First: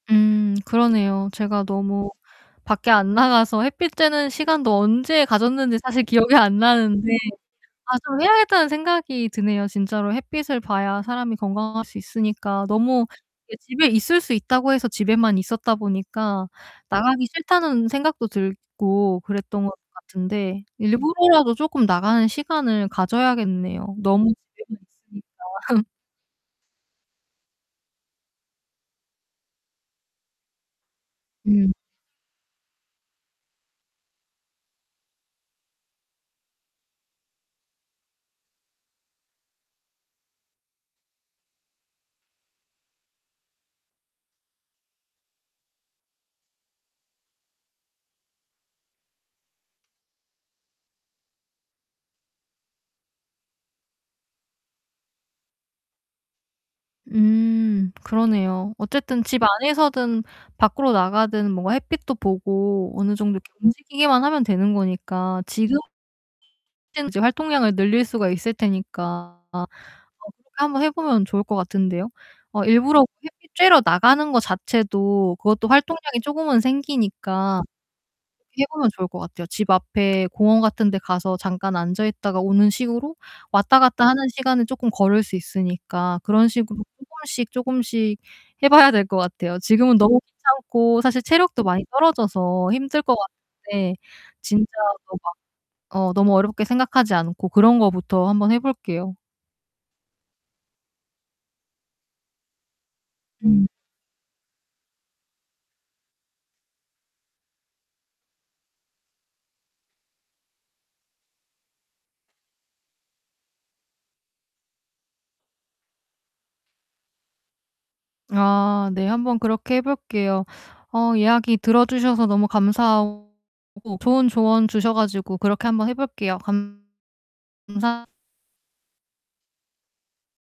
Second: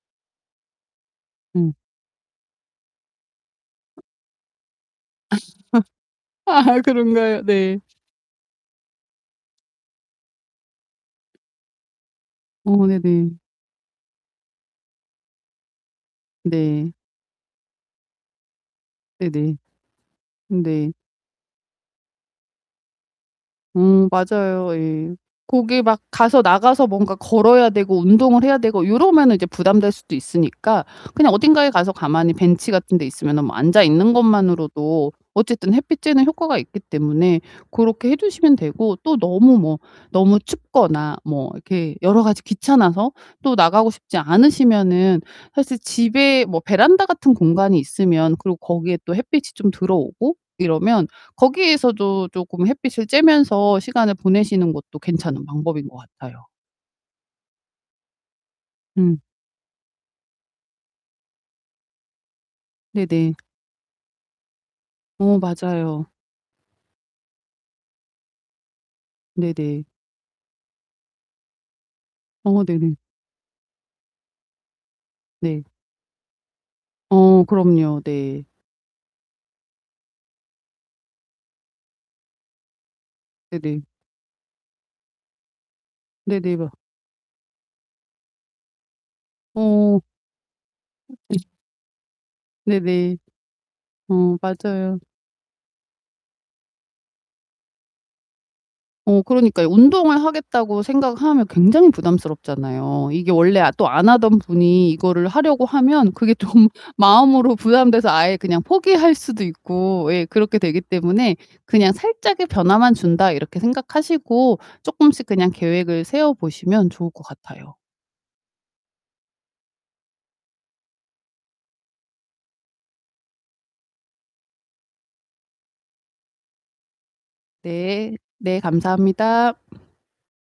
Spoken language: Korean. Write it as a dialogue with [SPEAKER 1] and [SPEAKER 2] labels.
[SPEAKER 1] 음 그러네요. 제가
[SPEAKER 2] 음.
[SPEAKER 1] 너무 밖에 안 나가서 햇빛 쬐는 시간도 언제 가졌는지 사실 기억이 안
[SPEAKER 2] 아
[SPEAKER 1] 나는데
[SPEAKER 2] 그런가요? 네.
[SPEAKER 1] 아 좀 해야겠다는 생각이 드네요. 진짜로 햇빛을 봐야 사람이 건강할 수 있으니까
[SPEAKER 2] 어 네.
[SPEAKER 1] 너무 이렇게 집에 있을 수 있다고 해서 집에만 있었다 보니까
[SPEAKER 2] 네.
[SPEAKER 1] 나가기 싫다는 생각도 들고
[SPEAKER 2] 네네.
[SPEAKER 1] 그랬던 것 같은데
[SPEAKER 2] 네.
[SPEAKER 1] 일부러라도 쪼끔 나가는 시간을 가져야겠네요
[SPEAKER 2] 음
[SPEAKER 1] 너무
[SPEAKER 2] 맞아요
[SPEAKER 1] 집에만
[SPEAKER 2] 예.
[SPEAKER 1] 있으니까.
[SPEAKER 2] 거기 막 가서 나가서 뭔가 걸어야 되고 운동을 해야 되고 요러면은 이제 부담될 수도 있으니까 그냥 어딘가에
[SPEAKER 1] 음.
[SPEAKER 2] 가서 가만히 벤치 같은데 있으면은 뭐 앉아 있는 것만으로도 어쨌든 햇빛 쬐는 효과가 있기 때문에 고렇게 해 주시면 되고 또 너무 뭐 너무 춥거나 뭐 이렇게 여러 가지 귀찮아서 또 나가고 싶지 않으시면은 사실 집에 뭐 베란다 같은 공간이 있으면 그리고 거기에 또 햇빛이 좀 들어오고 이러면 거기에서도 쪼금 햇빛을 쬐면서 시간을 보내시는 것도 괜찮은 방법인 것 같아요.
[SPEAKER 1] 음 그러네요.
[SPEAKER 2] 음.
[SPEAKER 1] 어쨌든 집 안에서든 밖으로 나가든 뭔가 햇빛도 보고
[SPEAKER 2] 네네.
[SPEAKER 1] 어느정도 이렇게 움직이기만 하면 되는
[SPEAKER 2] 어,
[SPEAKER 1] 거니까 지금
[SPEAKER 2] 맞아요.
[SPEAKER 1] [unintelligible] 활동량을 늘릴 수가 있을 테니까 아
[SPEAKER 2] 네네.
[SPEAKER 1] 그렇게 한번 해 보면 좋을 것 같은데요.
[SPEAKER 2] 어
[SPEAKER 1] 어
[SPEAKER 2] 네네.
[SPEAKER 1] 일부러 햇빛 쬐러 나가는 거 자체도
[SPEAKER 2] 네.
[SPEAKER 1] 그것도 활동량이 쪼금은
[SPEAKER 2] 어
[SPEAKER 1] 생기니까
[SPEAKER 2] 그럼요. 네.
[SPEAKER 1] 그렇게 해 보면 좋을 것 같아요. 집 앞에 공원 같은 데 가서 잠깐 앉아 있다가 오는 식으로 왔다
[SPEAKER 2] 네네.
[SPEAKER 1] 갔다 하는 시간은 쪼끔 걸을 수 있으니까
[SPEAKER 2] 네
[SPEAKER 1] 그런
[SPEAKER 2] 네이버
[SPEAKER 1] 식으로 쪼금씩 쪼금씩 해 봐야 될 것 같아요. 지금은
[SPEAKER 2] 어.
[SPEAKER 1] 너무 귀찮고
[SPEAKER 2] 어
[SPEAKER 1] 사실
[SPEAKER 2] 네.
[SPEAKER 1] 체력도 많이 떨어져서
[SPEAKER 2] 네
[SPEAKER 1] 힘들 것
[SPEAKER 2] 네.
[SPEAKER 1] 같은데
[SPEAKER 2] 어,
[SPEAKER 1] 진짜
[SPEAKER 2] 맞아요.
[SPEAKER 1] 뭐 막 어 너무 어렵게 생각하지 않고 그런 것부터 한 번 해 볼게요.
[SPEAKER 2] 어 그러니까요. 운동을 하겠다고 생각하면 굉장히 부담스럽잖아요. 이게 원래
[SPEAKER 1] 음.
[SPEAKER 2] 아 또 안 하던 분이 이거를 하려고 하면 그게 좀 마음으로 부담돼서 아예 그냥 포기할 수도 있고 예 그렇게 되기 때문에 그냥 '살짝의 변화만 준다.' 이렇게 생각하시고 쪼끔씩 그냥 계획을 세워 보시면 좋을 것 같아요.
[SPEAKER 1] 아. 네 한번 그렇게 해 볼게요. 어 이야기 들어 주셔서 너무 감사하고 좋은 조언 주셔가지고 그렇게 한번 해 볼게요. 감 감사
[SPEAKER 2] 네. 네 감사합니다.